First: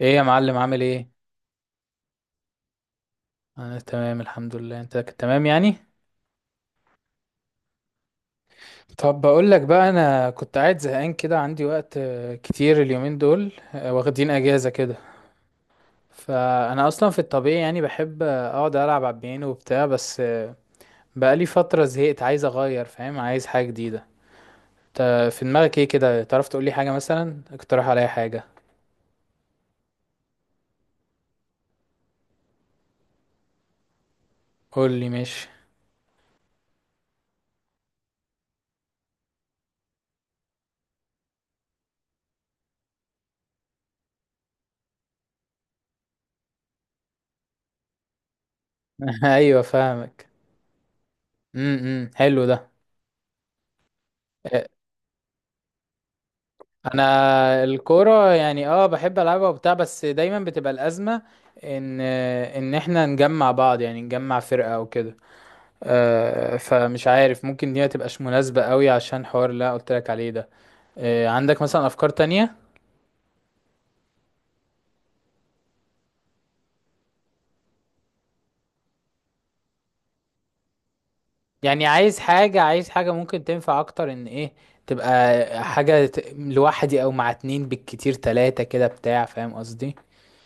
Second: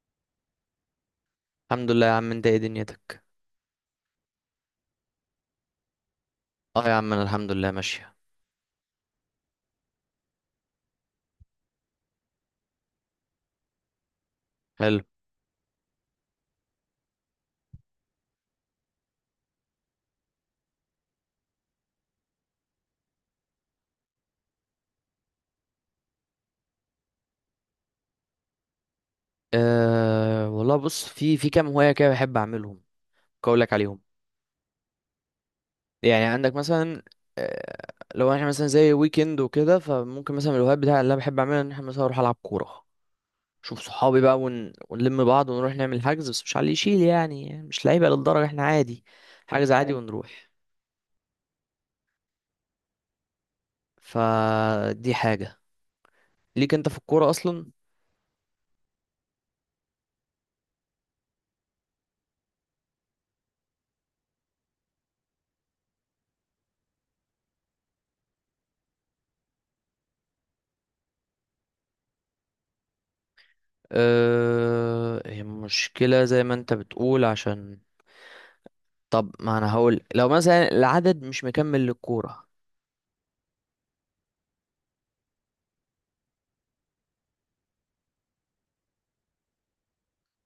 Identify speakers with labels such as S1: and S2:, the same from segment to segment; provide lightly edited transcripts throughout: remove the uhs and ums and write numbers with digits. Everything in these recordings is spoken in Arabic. S1: ايه يا معلم، عامل ايه؟
S2: الحمد لله يا عم، انت ايه دنيتك؟
S1: انا تمام الحمد لله. انت كنت تمام يعني؟
S2: اه يا عم، انا الحمد لله ماشية.
S1: طب بقول لك بقى، انا كنت قاعد زهقان كده، عندي وقت كتير اليومين دول، واخدين اجازة كده.
S2: حلو.
S1: فانا اصلا في الطبيعي يعني بحب اقعد العب على البيانو وبتاع، بس بقالي فترة زهقت، عايز اغير، فاهم؟ عايز حاجة جديدة. انت في دماغك ايه كده؟ تعرف تقول لي حاجة؟ مثلا اقترح عليا حاجة.
S2: أه والله بص، في كام هواية كده بحب اعملهم، اقولك عليهم.
S1: قول لي ماشي.
S2: يعني عندك مثلا، أه، لو احنا مثلا زي ويكند وكده، فممكن مثلا من الهوايات بتاعي اللي انا بحب اعملها ان احنا مثلا اروح العب كورة، اشوف صحابي بقى، ونلم بعض ونروح نعمل حجز، بس مش على اللي يشيل، يعني مش لعيبة للدرجة، احنا عادي.
S1: ايوه
S2: حجز عادي
S1: فاهمك.
S2: ونروح.
S1: حلو ده. آه،
S2: فدي حاجة. ليك انت في الكورة
S1: انا
S2: اصلا؟
S1: الكوره يعني بحب العبها وبتاع، بس دايما بتبقى الازمه ان احنا نجمع بعض، يعني نجمع فرقه او كده. فمش عارف، ممكن دي ما تبقاش مناسبه قوي عشان حوار اللي أنا قلت لك عليه ده. عندك مثلا افكار تانية؟
S2: أه، هي مشكلة زي ما انت بتقول، عشان طب ما انا هقول، لو مثلا العدد مش
S1: يعني
S2: مكمل
S1: عايز
S2: للكورة.
S1: حاجه عايز حاجه ممكن تنفع اكتر، ان ايه، تبقى حاجه لوحدي او مع اتنين بالكتير تلاتة كده بتاع، فاهم قصدي؟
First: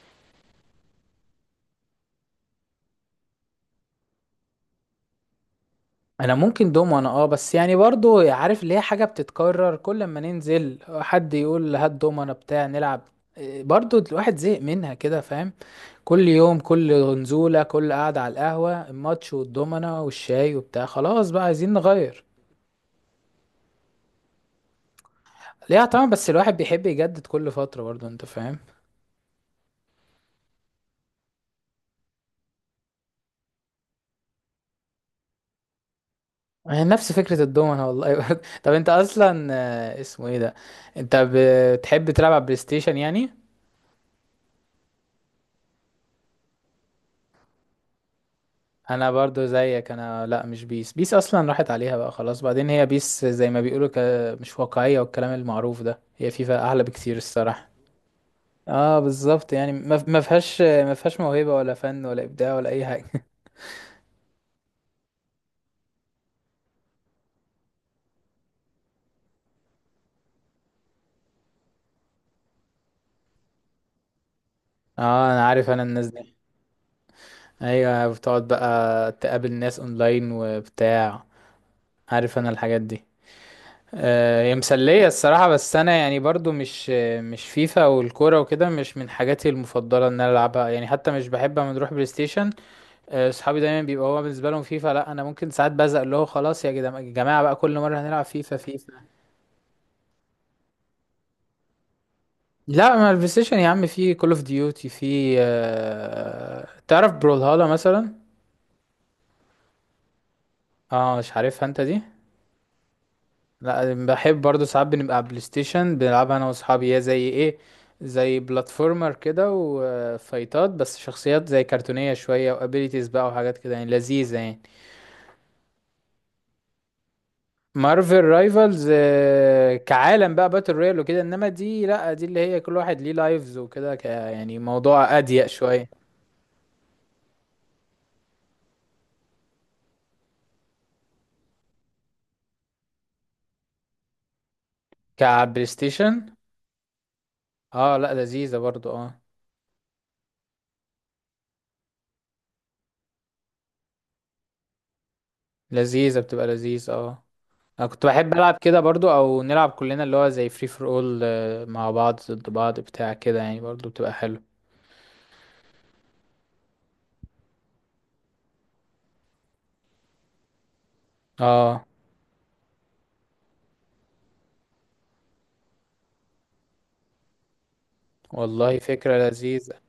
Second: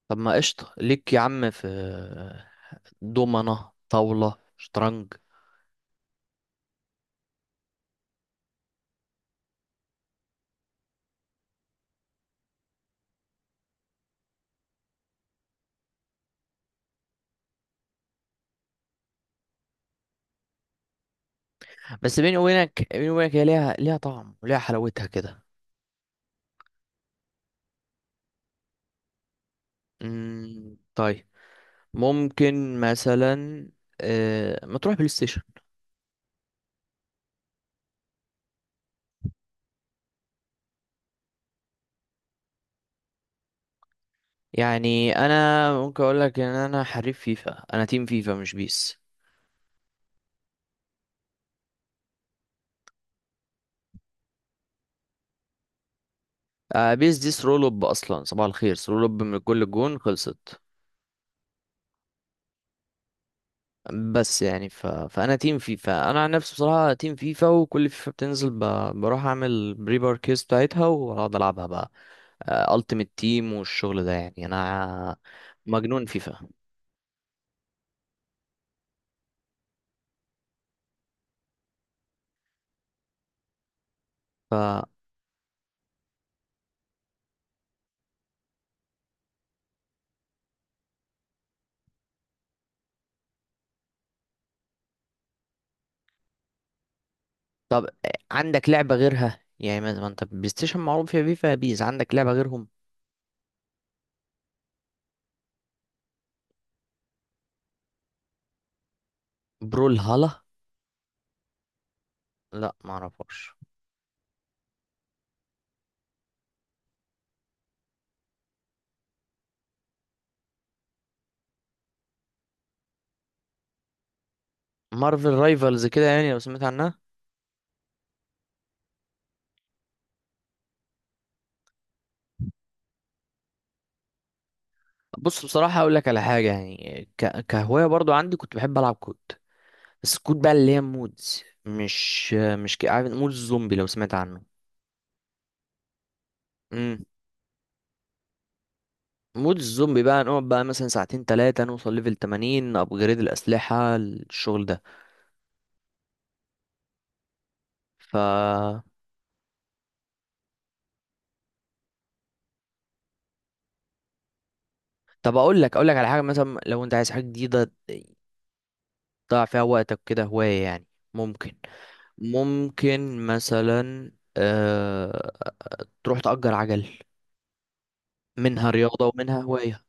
S2: طب ما قشطة، ليك يا عم في دومنة، طاولة، شطرنج.
S1: انا ممكن دومنة، بس يعني برضو عارف اللي هي حاجه بتتكرر، كل ما ننزل حد يقول هات دومنة بتاع نلعب. إيه، برضو الواحد زهق منها كده، فاهم؟ كل يوم، كل نزوله، كل قعده على القهوه، الماتش والدومنة والشاي وبتاع، خلاص بقى عايزين
S2: بس
S1: نغير.
S2: بيني وبينك، بيني وبينك هي ليها طعم وليها حلاوتها كده.
S1: ليها طبعا، بس الواحد بيحب يجدد كل فتره برضو، انت فاهم.
S2: طيب، ممكن مثلا، ما تروح بلاي ستيشن.
S1: يعني نفس فكره الدومنة والله، برضو. طب انت اصلا اسمه ايه ده، انت بتحب تلعب على بلاي ستيشن يعني؟
S2: يعني انا ممكن اقول لك ان انا حريف فيفا، انا تيم فيفا مش بيس.
S1: انا برضو زيك، انا لا مش بيس. بيس اصلا راحت عليها بقى خلاص. بعدين هي بيس زي ما بيقولوا مش واقعية والكلام المعروف ده. هي فيفا احلى بكتير
S2: بيس دي
S1: الصراحة.
S2: سرولوب اصلا، صباح الخير،
S1: اه
S2: سرولوب، من
S1: بالظبط،
S2: كل
S1: يعني
S2: الجون
S1: ما
S2: خلصت.
S1: فيهاش موهبة ولا فن ولا ابداع ولا اي حاجة.
S2: بس يعني فانا تيم فيفا، انا عن نفسي بصراحه تيم فيفا، وكل فيفا بتنزل بروح اعمل بري باركيز بتاعتها واقعد العبها بقى، التيمت تيم والشغل ده، يعني انا
S1: اه انا عارف، انا الناس
S2: مجنون
S1: دي
S2: فيفا.
S1: ايوه، بتقعد بقى تقابل ناس اونلاين وبتاع، عارف انا الحاجات دي.
S2: ف
S1: هي مسلية الصراحة، بس أنا يعني برضو مش فيفا والكورة وكده مش من حاجاتي المفضلة إن أنا ألعبها يعني. حتى مش بحب أما نروح بلاي ستيشن. صحابي دايما بيبقى هو بالنسبه لهم فيفا، لا انا ممكن ساعات بزق اللي هو خلاص يا جماعه بقى، كل
S2: طب
S1: مره هنلعب فيفا
S2: عندك
S1: فيفا.
S2: لعبه غيرها؟ يعني ما انت بلاي ستيشن معروف فيها فيفا بيز، عندك لعبه غيرهم؟
S1: لا، ما البلاي ستيشن يا عم في كول اوف ديوتي، في تعرف بrawlhalla مثلا؟
S2: برول هالا،
S1: اه مش عارفها انت دي؟
S2: لا ما اعرفهاش.
S1: لا بحب برضو، ساعات بنبقى على بلاي ستيشن بنلعبها انا واصحابي. هي زي ايه، زي بلاتفورمر كده وفايتات، بس شخصيات زي كرتونيه شويه، وابيليتيز بقى وحاجات كده يعني لذيذه يعني.
S2: مارفل رايفلز كده يعني، لو سمعت عنها.
S1: مارفل رايفلز كعالم بقى باتل رويال وكده، انما دي لا، دي اللي هي كل واحد ليه لايفز وكده، ك يعني موضوع
S2: بص
S1: اضيق
S2: بصراحه
S1: شويه.
S2: اقول لك على حاجه، يعني كهوايه برضو عندي، كنت بحب العب كود سكوت بقى، اللي هي مودز، مش عارف مودز زومبي؟ لو سمعت عنه.
S1: كبلاي ستيشن؟
S2: امم،
S1: اه لا لذيذه برضو اه.
S2: مودز الزومبي بقى نقعد بقى مثلا ساعتين تلاتة، نوصل ليفل 80، ابجريد الأسلحة، الشغل ده.
S1: لذيذه، بتبقى لذيذ اه. انا كنت
S2: ف
S1: بحب العب كده برضو، او نلعب كلنا اللي هو زي فري فور اول مع بعض، ضد بعض بتاع كده، يعني برضو بتبقى حلو.
S2: طب اقول لك، اقول لك على حاجة، مثلا لو انت عايز حاجة جديدة تضيع فيها وقتك كده، هواية يعني، ممكن،
S1: اه
S2: ممكن مثلا، آه... تروح تأجر عجل. منها
S1: والله
S2: رياضة
S1: فكره
S2: ومنها
S1: لذيذه.
S2: هواية.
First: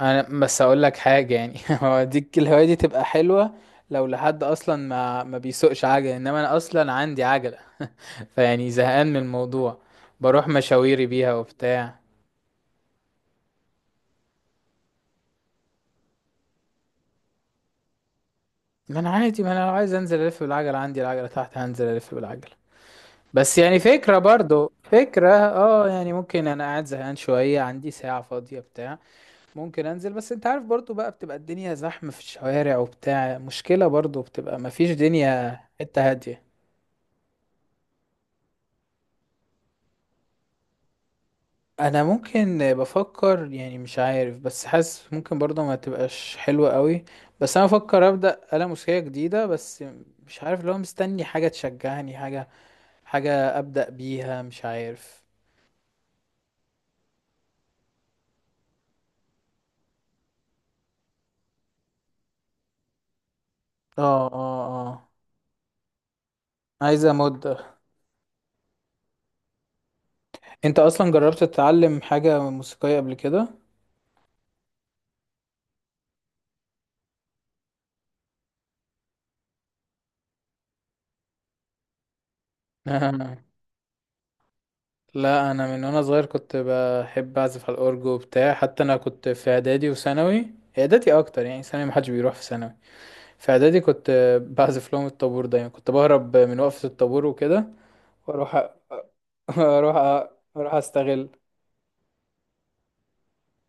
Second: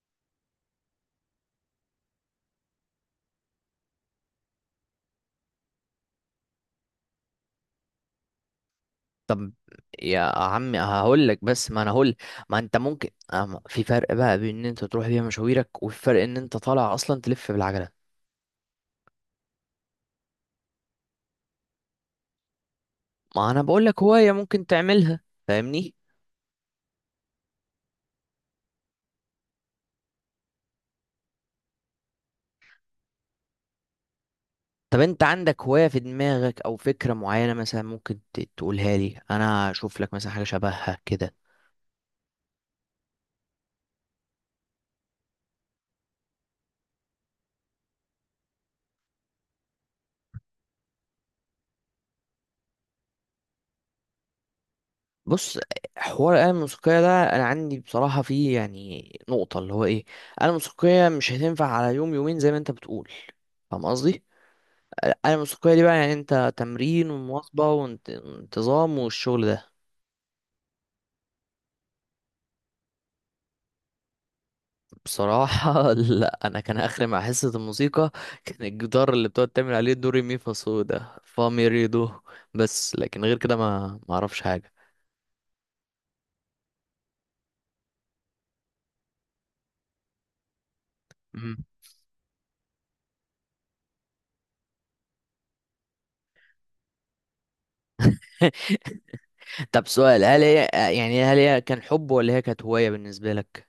S1: انا بس اقول لك حاجه يعني، هو ديك الهوايه دي تبقى حلوه لو لحد اصلا ما بيسوقش عجله، انما انا اصلا عندي عجله. فيعني زهقان من
S2: طب
S1: الموضوع،
S2: يا
S1: بروح
S2: عمي
S1: مشاويري
S2: هقول
S1: بيها
S2: لك، بس ما انا
S1: وبتاع.
S2: هقول، ما انت ممكن، أما في فرق بقى بين ان انت تروح بيها مشاويرك وفي فرق ان انت طالع اصلا تلف بالعجله.
S1: ما انا عادي، ما انا لو عايز انزل الف بالعجله عندي العجله تحت، هنزل الف بالعجله.
S2: ما
S1: بس
S2: انا
S1: يعني
S2: بقول لك
S1: فكره،
S2: هوايه ممكن
S1: برضو
S2: تعملها،
S1: فكره اه
S2: فاهمني؟
S1: يعني، ممكن انا قاعد زهقان شويه، عندي ساعه فاضيه بتاع، ممكن انزل. بس انت عارف برضو بقى بتبقى الدنيا زحمه في الشوارع وبتاع، مشكله برضو، بتبقى مفيش
S2: طب انت
S1: دنيا
S2: عندك هوايه في
S1: حته هاديه.
S2: دماغك او فكره معينه مثلا ممكن تقولها لي، انا اشوف لك مثلا حاجه شبهها كده.
S1: انا ممكن بفكر يعني، مش عارف، بس حاسس ممكن برضه ما تبقاش حلوة قوي، بس انا بفكر ابدا آلة موسيقية جديدة. بس مش عارف، لو مستني حاجة تشجعني، حاجة، حاجة ابدا بيها، مش عارف.
S2: بص، حوار الآلة الموسيقية ده أنا عندي بصراحة فيه يعني نقطة، اللي هو إيه، الآلة الموسيقية مش هتنفع على يوم يومين زي ما أنت بتقول، فاهم
S1: اه
S2: قصدي؟
S1: اه اه.
S2: انا الموسيقيه دي بقى يعني انت تمرين
S1: عايزة
S2: ومواظبه
S1: مدة.
S2: وانتظام والشغل ده.
S1: انت اصلا جربت تتعلم حاجة موسيقية قبل كده؟
S2: بصراحه لا، انا كان اخري مع حصه الموسيقى كان الجدار اللي بتقعد تعمل عليه دوري مي فا صو ده فا مي ري دو. بس لكن
S1: آه.
S2: غير كده ما اعرفش حاجه.
S1: لا انا من وانا صغير كنت بحب اعزف على الاورج وبتاع. حتى انا كنت في اعدادي وثانوي، اعدادي اكتر
S2: مم.
S1: يعني، ثانوي محدش بيروح. في ثانوي، في اعدادي كنت بعزف لهم الطابور. دايما كنت بهرب من وقفة الطابور وكده، واروح أ-
S2: طب
S1: اروح
S2: سؤال، هل
S1: أ-
S2: هي،
S1: اروح
S2: يعني
S1: استغل.
S2: هل هي كان حب ولا هي كانت هوايه بالنسبه لك؟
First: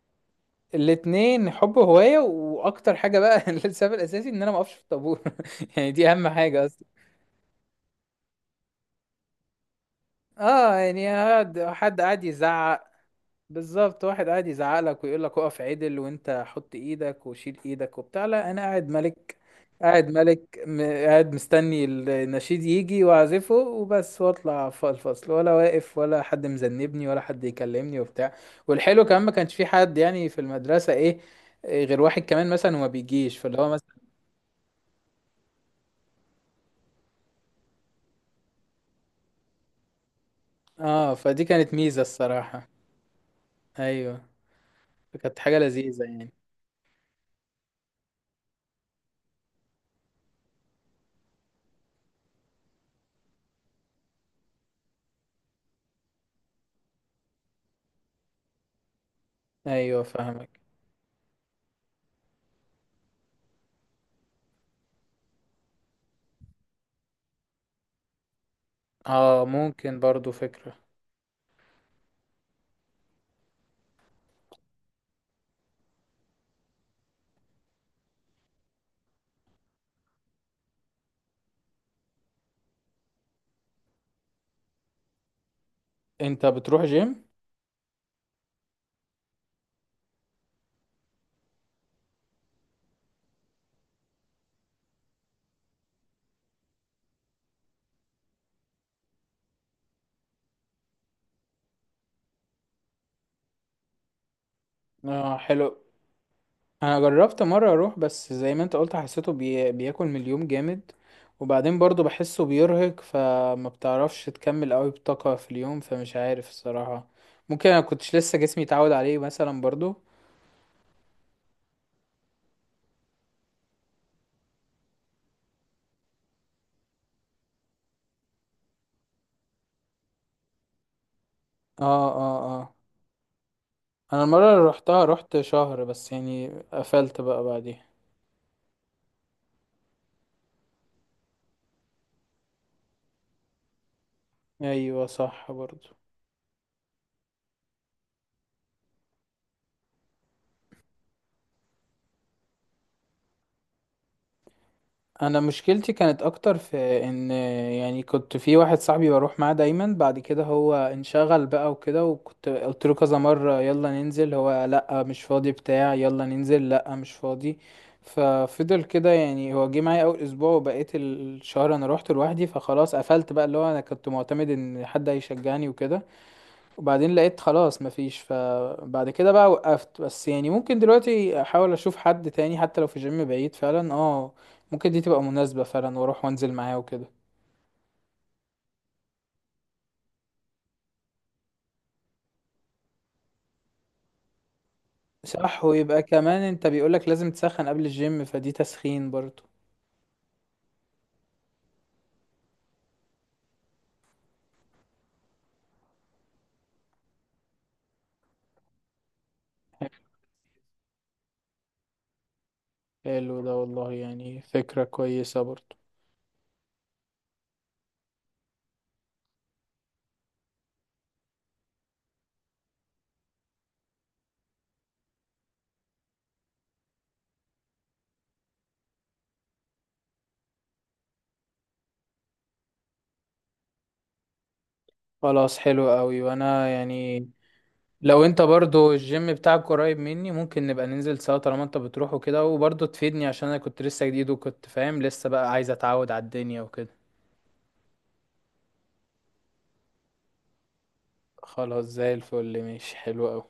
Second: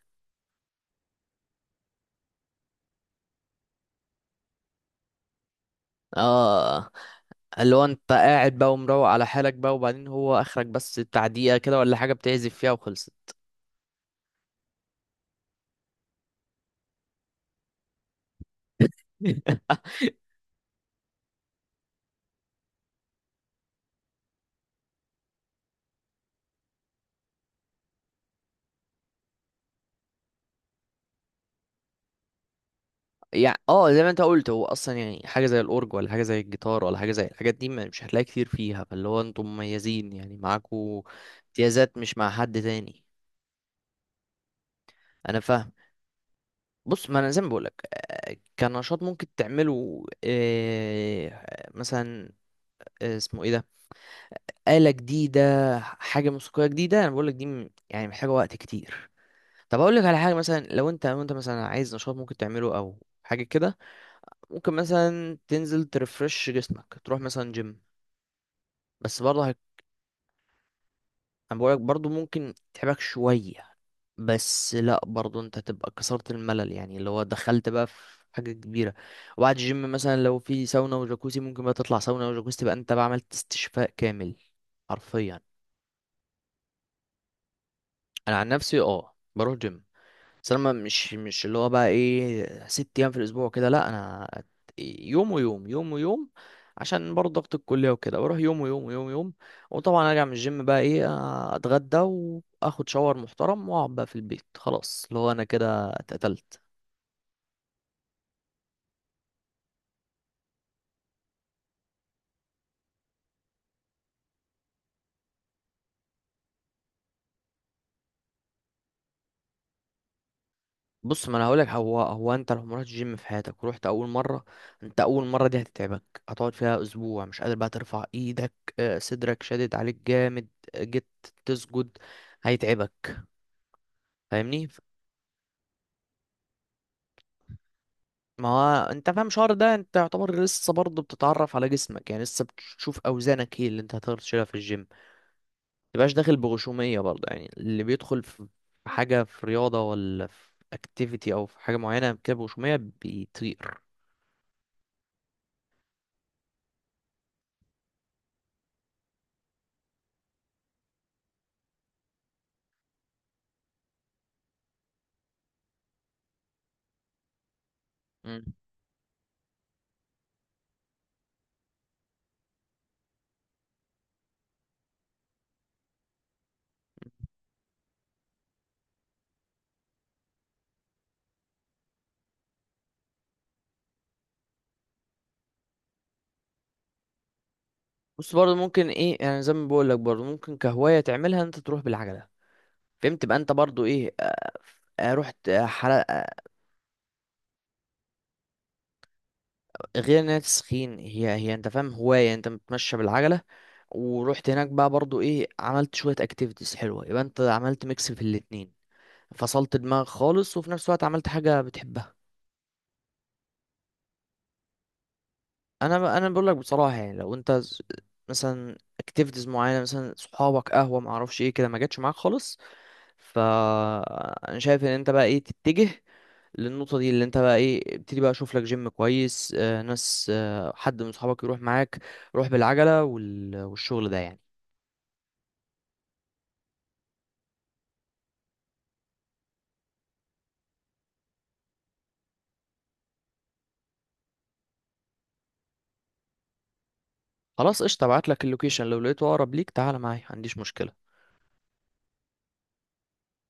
S1: الاتنين، حب، هواية، واكتر حاجة بقى السبب الاساسي ان انا ما اقفش في الطابور. يعني دي اهم حاجة اصلا.
S2: اه، اللي هو انت قاعد بقى ومروق على حالك بقى، وبعدين هو اخرك
S1: اه
S2: بس
S1: يعني
S2: بتاع دقيقه كده ولا
S1: حد
S2: حاجه
S1: قاعد
S2: بتعزف فيها
S1: يزعق.
S2: وخلصت.
S1: بالظبط، واحد قاعد يزعق لك ويقول لك اقف عدل، وانت حط ايدك وشيل ايدك وبتاع. لا انا قاعد ملك، قاعد ملك، قاعد مستني النشيد يجي واعزفه وبس، واطلع الفصل، ولا واقف ولا حد مذنبني ولا حد يكلمني وبتاع. والحلو كمان ما كانش في حد يعني في المدرسة ايه، إيه، غير واحد كمان مثلا وما بيجيش فاللي
S2: يعني
S1: هو
S2: اه،
S1: مثلا.
S2: زي ما انت قلت، هو اصلا يعني حاجه زي الاورج، ولا حاجه زي الجيتار، ولا حاجه زي الحاجات دي مش هتلاقي كتير فيها، فاللي هو انتم مميزين يعني معاكوا
S1: اه فدي كانت
S2: امتيازات
S1: ميزة
S2: مش مع حد
S1: الصراحة.
S2: تاني.
S1: ايوه، كانت
S2: انا
S1: حاجة
S2: فاهم.
S1: لذيذة يعني.
S2: بص ما انا زي ما بقولك، كنشاط ممكن تعمله، مثلا، اسمه ايه ده، آلة جديدة، حاجة موسيقية جديدة، انا بقولك دي يعني محتاجة وقت كتير. طب
S1: ايوه
S2: اقولك على حاجة،
S1: فاهمك.
S2: مثلا لو انت، لو انت مثلا عايز نشاط ممكن تعمله او حاجة كده، ممكن مثلا تنزل ترفرش جسمك، تروح مثلا جيم. بس
S1: اه
S2: برضه
S1: ممكن برضو فكرة.
S2: انا بقولك برضه ممكن تتعبك شوية، بس لا برضه انت تبقى كسرت الملل، يعني اللي هو دخلت بقى في حاجة كبيرة. وبعد الجيم مثلا لو في ساونا وجاكوزي، ممكن بقى تطلع ساونا وجاكوزي، تبقى انت بقى عملت استشفاء كامل حرفيا.
S1: انت بتروح جيم؟
S2: انا عن نفسي اه بروح جيم، بس انا مش اللي هو بقى ايه ست ايام في الاسبوع كده، لا انا يوم ويوم، يوم ويوم، عشان برضه ضغط الكليه وكده، بروح يوم ويوم، ويوم ويوم. وطبعا ارجع من الجيم بقى ايه، اتغدى، واخد شاور محترم، واقعد بقى في البيت، خلاص اللي هو
S1: اه
S2: انا
S1: حلو.
S2: كده اتقتلت.
S1: انا جربت مره اروح، بس زي ما انت قلت حسيته بياكل من اليوم جامد. وبعدين برضو بحسه بيرهق، فما بتعرفش تكمل قوي بطاقه في اليوم، فمش عارف الصراحه. ممكن انا كنتش لسه جسمي اتعود عليه مثلا برضو.
S2: بص ما انا هقولك، هو انت لو ما رحتش جيم في حياتك ورحت اول مره، انت اول مره دي هتتعبك، هتقعد فيها اسبوع مش قادر بقى ترفع ايدك، صدرك شادد عليك جامد، جيت
S1: اه
S2: تسجد
S1: اه اه.
S2: هيتعبك،
S1: انا المره اللي
S2: فاهمني؟
S1: روحتها روحت شهر بس يعني، قفلت بقى بعديها.
S2: ما هو انت فاهم شهر ده انت يعتبر لسه برضه بتتعرف على جسمك، يعني لسه بتشوف اوزانك ايه اللي انت هتقدر تشيلها في الجيم.
S1: ايوه صح برضو.
S2: متبقاش داخل بغشومية برضه، يعني اللي بيدخل في في حاجة، في رياضة ولا في اكتيفيتي او في حاجة معينة كده بغشومية، بيطير.
S1: انا مشكلتي كانت اكتر في ان يعني، كنت في واحد صاحبي بروح معاه دايما. بعد كده هو انشغل بقى وكده، وكنت قلت له كذا مرة يلا ننزل، هو لا مش فاضي بتاع، يلا ننزل، لا مش فاضي.
S2: مم.
S1: ففضل كده يعني، هو جه معايا اول اسبوع وبقيت الشهر انا روحت لوحدي، فخلاص قفلت بقى. اللي هو انا كنت معتمد ان حد هيشجعني وكده، وبعدين لقيت خلاص مفيش، فبعد كده بقى وقفت. بس يعني ممكن دلوقتي احاول اشوف حد تاني، حتى لو في جيم بعيد فعلا اه، ممكن دي تبقى مناسبة فعلا، واروح وانزل معاه وكده.
S2: بص برضه ممكن ايه، يعني زي ما بقول لك برضه ممكن كهواية تعملها ان انت تروح بالعجلة، فهمت؟ تبقى انت برضه ايه، اه، رحت
S1: صح، ويبقى
S2: حلقة.
S1: كمان انت بيقولك لازم تسخن قبل الجيم، فدي تسخين برضو.
S2: غير ان هي تسخين، هي انت فاهم هواية انت بتمشى بالعجلة، ورحت هناك بقى برضو ايه، عملت شوية اكتيفيتيز حلوة، يبقى انت عملت ميكس في الاتنين، فصلت دماغك خالص وفي نفس الوقت عملت حاجة بتحبها.
S1: حلو ده والله يعني، فكرة كويسة برضو.
S2: انا انا بقول لك بصراحة، يعني لو انت مثلا اكتيفيتيز معينة، مثلا صحابك، قهوة، معرفش ايه كده، ما جاتش معاك خالص، فانا شايف ان انت بقى ايه تتجه للنقطة دي، اللي انت بقى ايه ابتدي بقى اشوف لك جيم كويس، ناس، حد من صحابك يروح معاك، روح بالعجلة والشغل ده يعني.
S1: خلاص حلو قوي، وانا يعني لو انت برضو الجيم بتاعك قريب مني ممكن نبقى ننزل سوا، طالما انت بتروح وكده، وبرضو تفيدني، عشان انا كنت لسه جديد وكنت فاهم لسه بقى، عايز اتعود على الدنيا وكده.
S2: خلاص قشطة، ابعت لك اللوكيشن، لو لقيته اقرب ليك تعال معايا، ما عنديش مشكلة.
S1: خلاص زي الفل ماشي، حلو أوي.